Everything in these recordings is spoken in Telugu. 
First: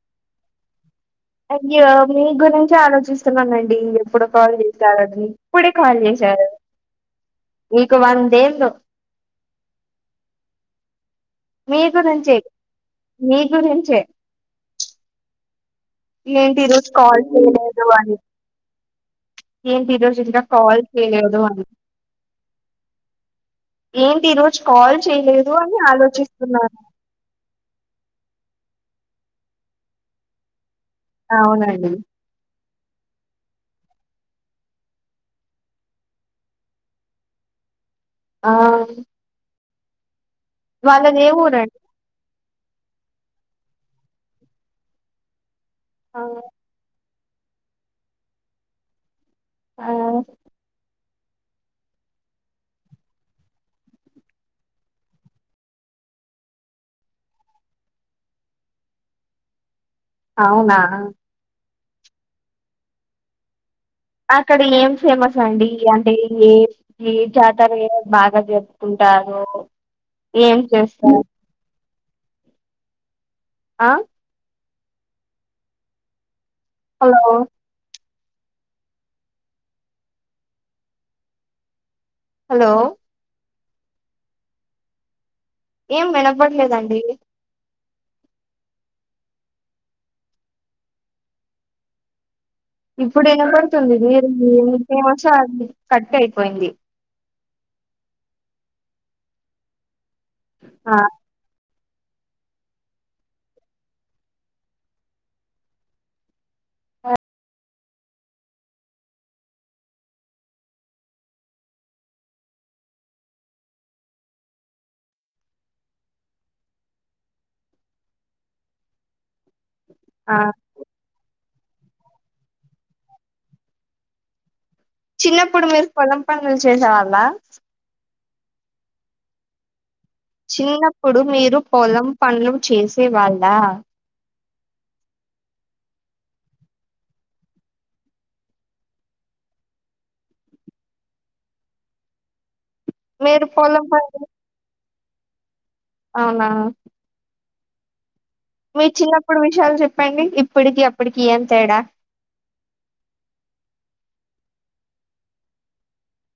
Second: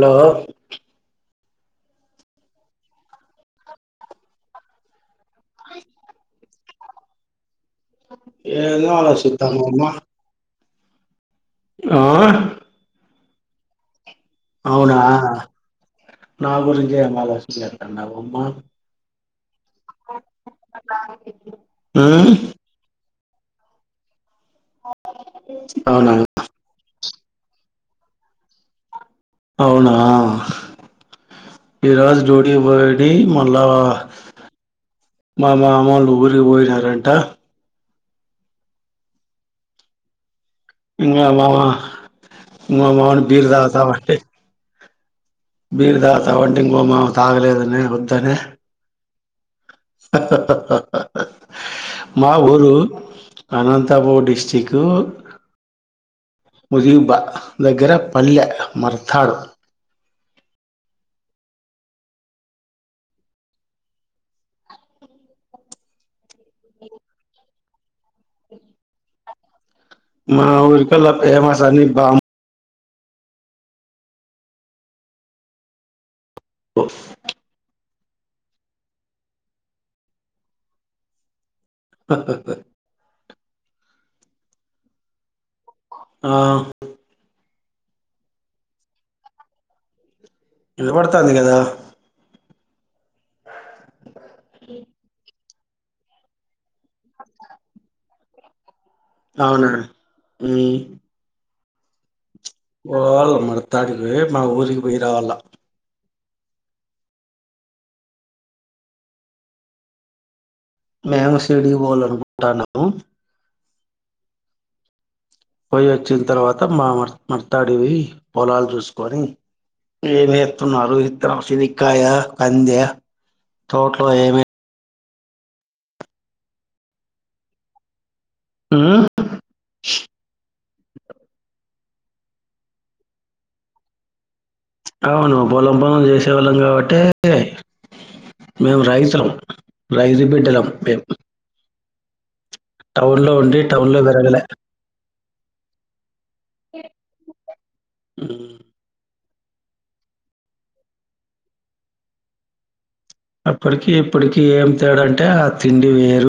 హలో అయ్యే మీ గురించి ఆలోచిస్తున్నానండి ఎప్పుడు కాల్ చేస్తారని ఇప్పుడే కాల్ చేశారు మీకు వందేళ్ళు ఏదో ఆలోషిద్దాంవమ్మ మీ గురించి మీ గురించే అవునా నా ఏంటి ఈ రోజు గురించే ఏమి కాల్ చేయలేదు అని ఆలోషణచేత్తానవమ్మా ఏంటి ఈరోజు ఇంక కాల్ చేయలేదని ఉమ్ ఏంటి ఈరోజ్ కాల్ చేయలేదు అని అవునా ఆలోచిస్తున్నాను అవునా అవునండి ఈ రోజు డ్యూటీకి పోయి ఎయ్ మళ్ళా మా మామోళ్ళు ఊరికి పోయినారంట ఆ ఇంగ వాళ్ళది ఏ మామ ఊరండి మా మామ టీ తాగుతా ఉంటే బీర్ ఆ తాగ్తవా ఇంగో మావా తాగలేదనే వద్దనే ఆ [inaudible] మా ఊరు అనంతపూర్ డిస్టికూ ముజీబ్బా దగ్గర పల్లె మర్తాడు అవునా అక్కడి ఏం ఫేమస్ అండిఈ అంటే ఇ ఏ ఈ జాతరే బాగా జరుపుకుంటారు మా ఏం ఊరికదా చేస్తారు ఫేమాసాని బామ్ ఆ హలో హ్ హ్ హలో ఏం ఆ వినపడలేదండి ఇనబడతాంది కదా ఇప్పుడు ఇనపడుతుంది మీరు మోచె కట్ అయిపోయింది అవునా ఉ ఆ పోవళ మర్తాడికి మా ఊరికి పోయి రావాల మేము సిటీకి పోవాలనుకుంటాన్నము పోయి వచ్చిన తర్వాత మా మ మర్తాడివోయి పొలాలు చూసుకొని ఆ ఏమేత్ నారు ఇత్తనం చెనిగ్కాయ కందె తోట్లో ఏమె చిన్నప్పుడు మీరు పొలం పనులు చేసేవాళ్ళ ఆహ్ చిన్నప్పుడు మీరు పొలం పనులు చేసే వాళ్ళ అవును పొలం పన్లు చేసేవాళ్ళం కాబట్టే మేము రైతులం రైతు బిడ్డలం మేం టౌన్లో మీరు ఉండి పొలం టౌన్లో పనులు పెరగలే అవునా హు మీ చిన్నప్పుడు విషయాలు చెప్పండి ఇప్పటికి అప్పటికి ఏం తేడా అప్పటికి ఇప్పటికి ఏం తేడంటే ఆ తిండి వేరు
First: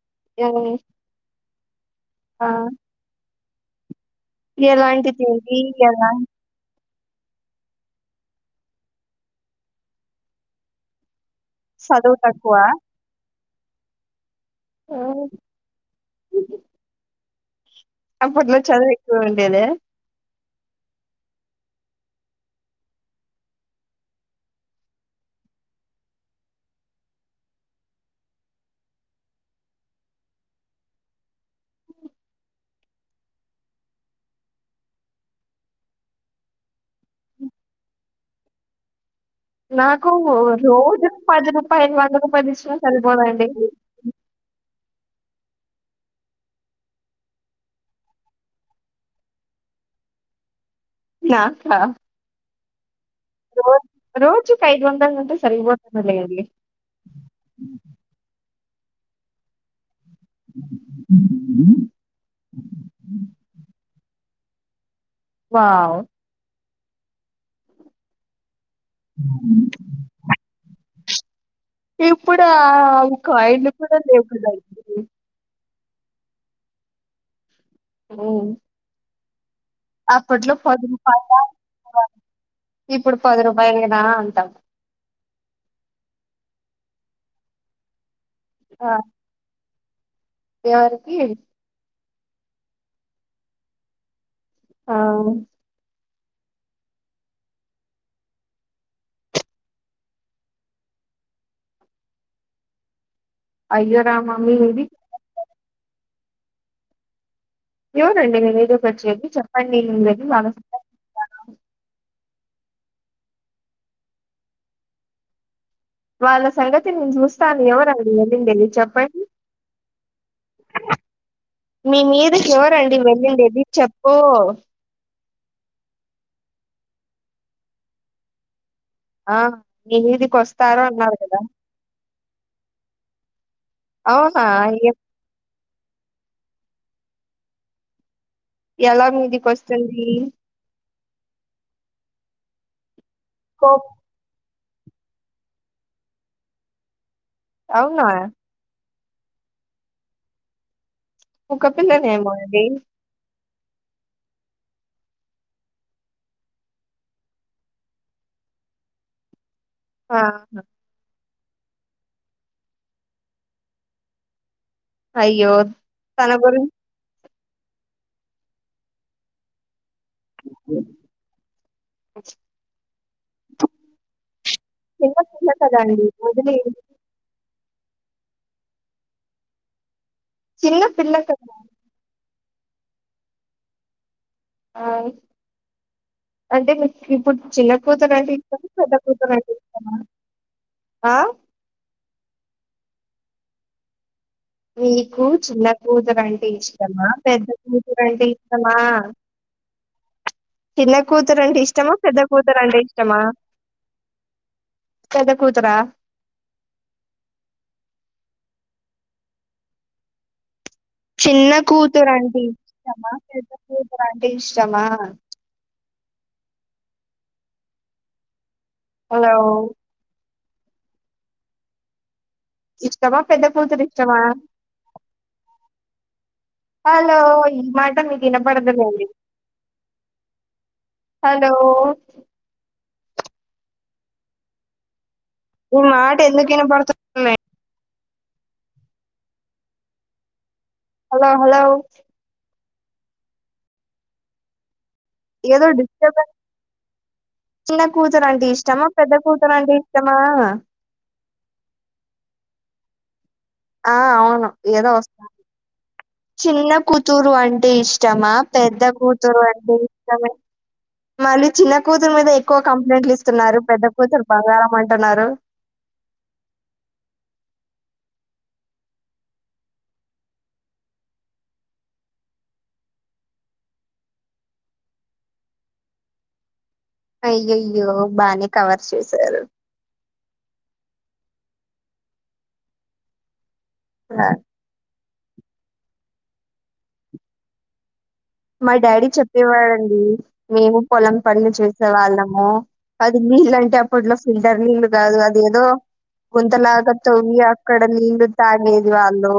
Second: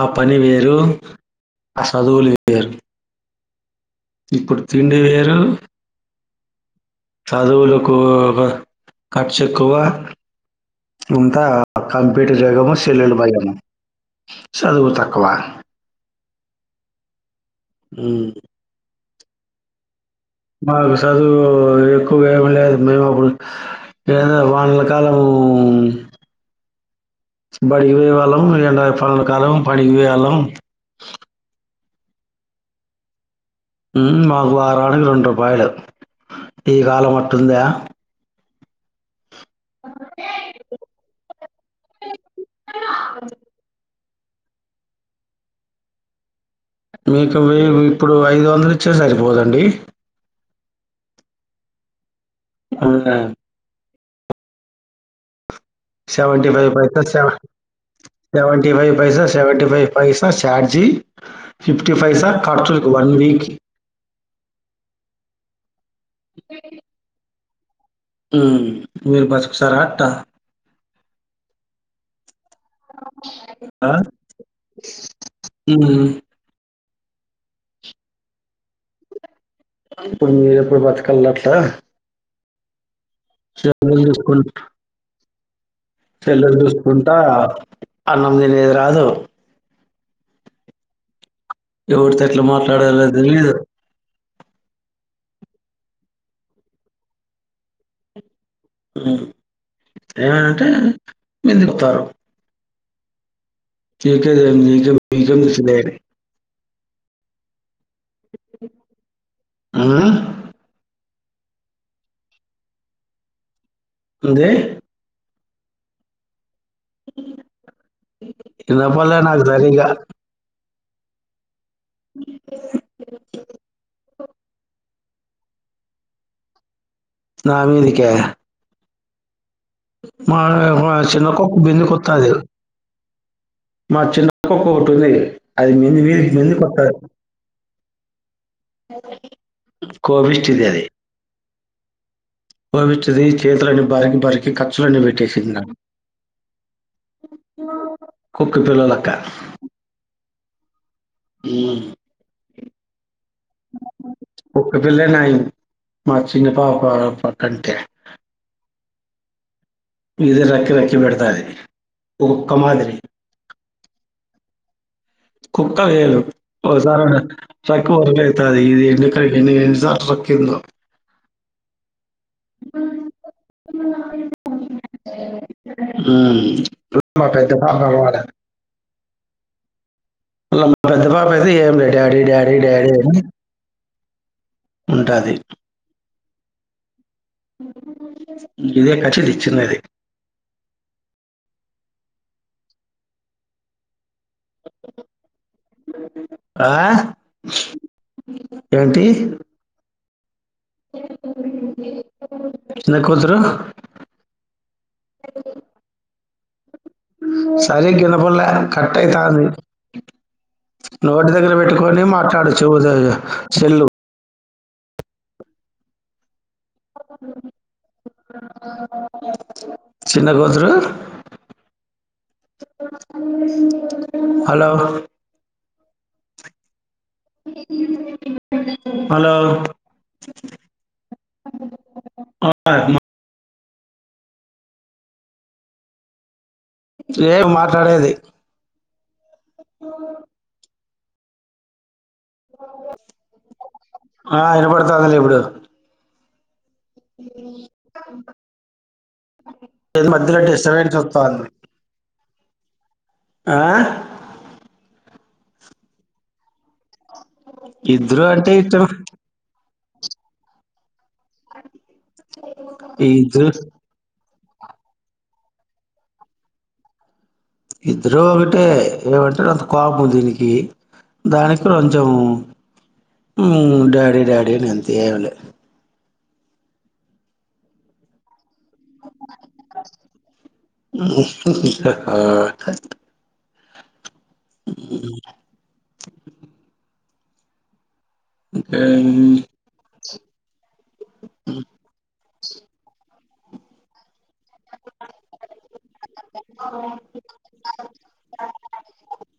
ఆ పని వేరు ఏ- ఆ చదువులే ఆ వేరు ఇప్పుడు ఎలా తిండి అంటిది వేరు మీ ఎలా చదువులకు ఒక ఖర్చు ఎక్కువ ఇంత ఆ చదువు కంప్యూటర్ తక్కువ జగము సెల్లుల భయము చదువు ఆ, తక్కువ ఉమ్. అప్పట్లో చదువు ఎక్కువ ఉండేదా మాకు చదువు ఎక్కువగా ఏమి లేదు మేము అప్పుడు ఎంలే వానల కాలం బడి పోయే వాళ్ళం ఎండ పనుల కాలం పనికి పోయేవాళ్ళం మాకు వారానికి రెండు రూపాయలు ఈ కాలం అట్టుందా నాకు రోజు పది రూపాయిలు వంద రూపాయలు ఇచ్చినా సరిపోదండి మీకు వెయ్యి ఇప్పుడు ఐదు వందలు ఇచ్చినా సరిపోదండి నాకా అవునా రోజ్ రోజుకి ఐదు వందలంటే సరిపోత్ సెవెంటి ఫైవ్ పైసా సెవన్ సెవెంటి ఫైవ్ పైసా సెవెంటీ ఫై సా ఛార్జి ఫిఫటీ పైసా ఖర్చులకి వన్ వీక్ వావ్ అ ఆహ్ ఇప్పుడా కాయిలు కూడా లేవుకదా ఉహు ఉ ఇప్పుడు అప్పట్లో మీరు ఎప్పుడు పది బతకాలి రూపాయల అట్లా ఇప్పుడు పది సెల్లు రూపాయలేనా అంటాం చూసుకుంటా సెల్లు చూసుకుంటా అన్నం తినేది ఆ! రాదు ఎవరికి ఎవరితో ఎట్లా మాట్లాడాలో తెలీదు అవు ఉ ఏమైందంటే బెదిరితారు అయ్యో రామ! మీది నీకే [unintelligible] ఎవరండి నీ మీదకొచ్చేది చెప్పండి నేను ఉమ్. వెళ్లి వాళ్ళ సంగతి ఏంది వాళ్ళ సంగతి నేను చూస్తాను ఎవరండి వెళ్ళింది వినపడలే చెప్పండి నాకు సరిగా మీ మీదకి ఎవరండి వెళ్ళిండేది చెప్పు నా మీదికా ఆ మీ మా మీదికొస్తారు మా అన్నారు కదా! చిన్నకుక్క బందు కొత్తది మా అవునా చిన్నక్కక్క ఒకటి ఎ ఉంది అది మంది మీరికి మంది కొత్తది ఎలా మీదికస్తుంది తెలియదు పోపట్ది కో చేతులన్నీ బరికి బరికి ఖర్చులన్నీ పెట్టేసింది నాకు అవునా కుక్క పిల్లలక్క కుక్క పిల్లనేమో అండి కుక్కపిల్ల నయం మా చిన్న పాప పాకంటే ఆ ఇది రక్కి రెక్కి పెడతాది ఓ కుక్క మాదిరి అయ్యో కుక్క వేరు తన గురిం ఒ [unintelligible] అయితది ఇది ఇది ఎ ఎన్నిసార్లు రక్కిందో [inaudible] చిన్నపిల్ల కదండి వదిలేయండి నాకైతే బాగా అలవాటండి [unintelligible] మా చిన్న పెద్ద పిల్ల పాప అయితే కదా ఏంలే డాడీ డాడీ డాడీ అని ఆ అంటాది అంటే మీకు ఇప్పుడు చిన్న కూతురంటే ఇష్టమా ఇదే పెద్ద కసిది కూతురంటే చిన్నది. ఇష్టమా ఆ మీకు చిన్న కూతురంటే ఆ! ఇష్టమా పెద్ద కూతురంటే ఇష్టమా ఏంటి చిన్న కూతురంటే ఇష్టమా పెద్ద కూతురాంటే చిన్న ఇష్టమా కూతురు పెద్ద కూతురా సరిగ్గా వినపడలా కట్ అయితాంది నోటి చిన్న దగ్గర పెట్టుకొని మాట్లాడు చెవు దగ్గర సెల్లు అంటే ఇష్టమా హలో చిన్న కూతురు ఇష్టమా పెద్ద కూూతురు ఇష్టమా హలో హలో ఈ మాట నీ వినపడదు లెండి హలో హలో [unintelligible] ఈ మాట ఎందుకు ఇనాపడుతూ ఏం మాట్లాడేది ఆ హలో హలో ఆ ఇనపడుతాదలే ఇప్పు ఏదో డిస్ట్రబెన్స్ చిన్న కూతురు అంటే ఇష్టమా పెద్ద కూతురు అంటే ఇష్టమా ఒస్తుంది ఆ అవును ఏదో వస్తంది చిన్న కూ తురు అంటే ఇద్దరు ఇష్టమా అంటే పెద్ద ఇష్టం కూతు రూ అంటే ఇష్టమే మళ్ళీ చిన్న కూతురు మీద ఎక్కువ కంప్లైంట్లు ఇద్దరు ఇస్తున్నారు పెద్ద కూతురు బంగారం అంటున్నారు ఇద్దరు ఒకటే ఏమంటే అంత కోపం దీనికి దానికి కొంచెం డాడీ డాడీ అని అంతే ఏం లేదు అయ్యయ్యో బానే కవర్ చేశారు [unintelligible] ఆ ఉ మా డాడీ ఉమ్, చెప్పేవాడండి మేము పొలం పనులు చూసే వాళ్ళము అది వీళ్ళంటే ఫడ్ల ఫిల్టర్ నిలు కాదు అదేదో గుంతల ఆగతు ఇ అక్కడ నిలు తాగేది వాళ్ళు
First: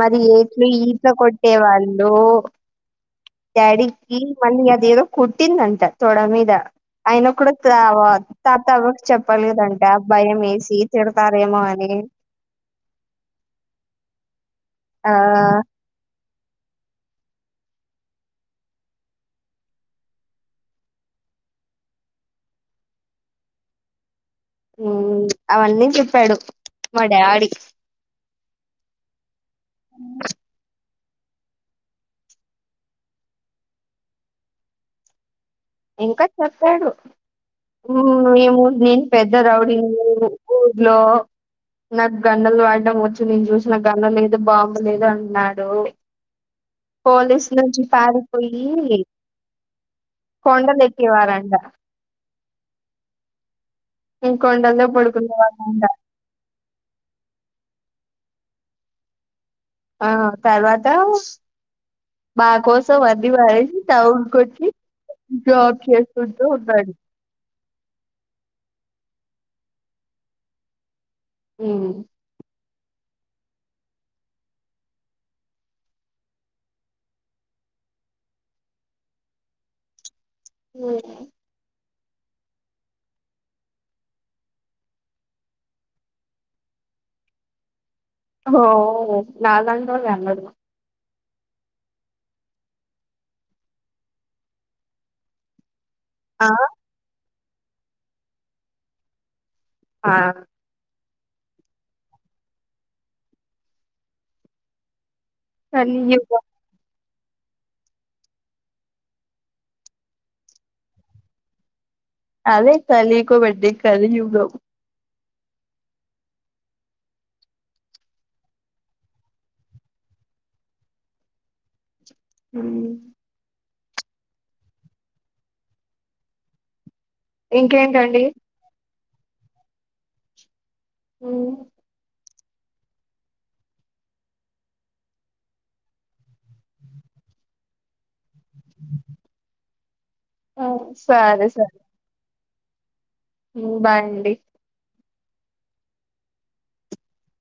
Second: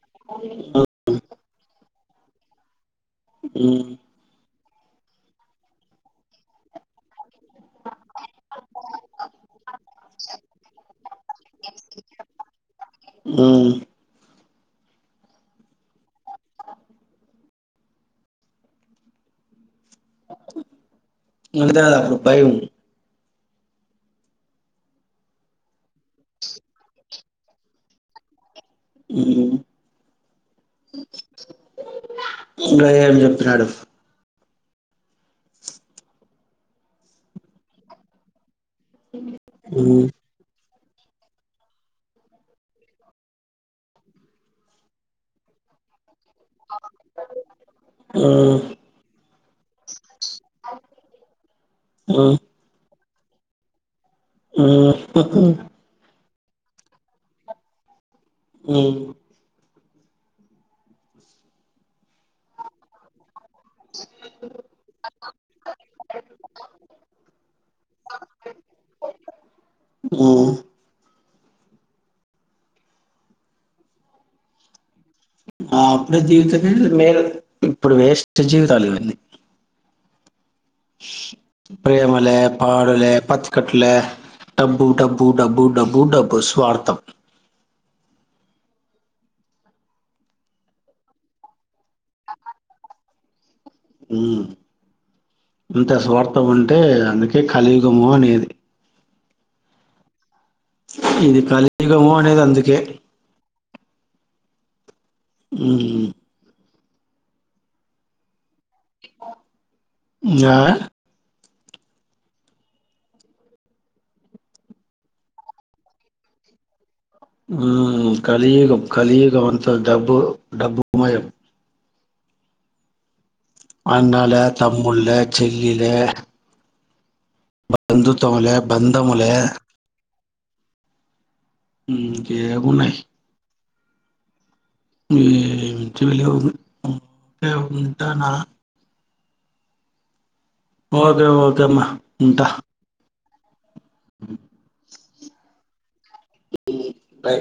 మరి ఏట్లు ఈతలు కొట్టే వాళ్ళు ఉమ్, డాడీకి మళ్ళీ అదేదో కుట్టిందంట తోడ మీద ఆయన కూడా తాత అవకి చెప్పలేదంట భయం వేసి తిడతారేమో అని హ్మ్ ఆ అదా భయం హ్మ్ అవన్నీ చెప్పాడు మా డాడీ ఉ అ గాదె ఆడు చెప్పినాడు ఇంకా చెప్పాడు హమ్ మేము నేను పెద్ద రౌడినీ మ్మ్ అని ఊర్లో నాకు గన్నలు వాడడం వచ్చు నేను చూసిన నా గన్న లేదు బాంబు లేదు అన్నాడు అ పోలీస్ నుంచి పారిపోయి కొండలేకెవారు అంట ఇ కొండంలో మ్మ్ పడుకునే మ్మ్ వాళ్లంతా హమ్ ఆ తర్వాత మా కోసం అన్ని మానేసి టౌన్కు వచ్చి జాబ్ చేస్తుంటూ ఉనాడు హ్మ్ ఉ ఆ అప్పుడే జీవితమే వేరు ఇప్పుడు వేస్ట్ జీవితాలు ఇవన్నీ ఉ ప్రేమలే పాడలే పంచుకుటలే డబ్బు డబ్బు డబ్బు డబ్బు డబ్బు స్వార్థం హా అవును నా లాంటివలకి అందదు గా ఉ ఇంత స్వార్థం ఆ! అంటే అందుకే కలియుగము అనేది ఆ ఇది కలియుగం అనేది అందుకే మ్మ్ కలియుగం ఆ అదే కలీక [unintelligible] కలియుగం ఉ కలియుగం కలియుగం అంత డబ్బు డబ్బు సమయం ఉమ్ అన్న లే తమ్ముడు లే చెల్లిలే ఇంకేంటండి? బంధుత్వం లే బందములే ఉ ఇంకేం ఉనాయి ఏమిటివి లేవు లేవు ఉంటనా ఆ, ఓకే సరే ఓకే మ్మ ఉంటా. ఉంటాండి ఉమ్ బాయ్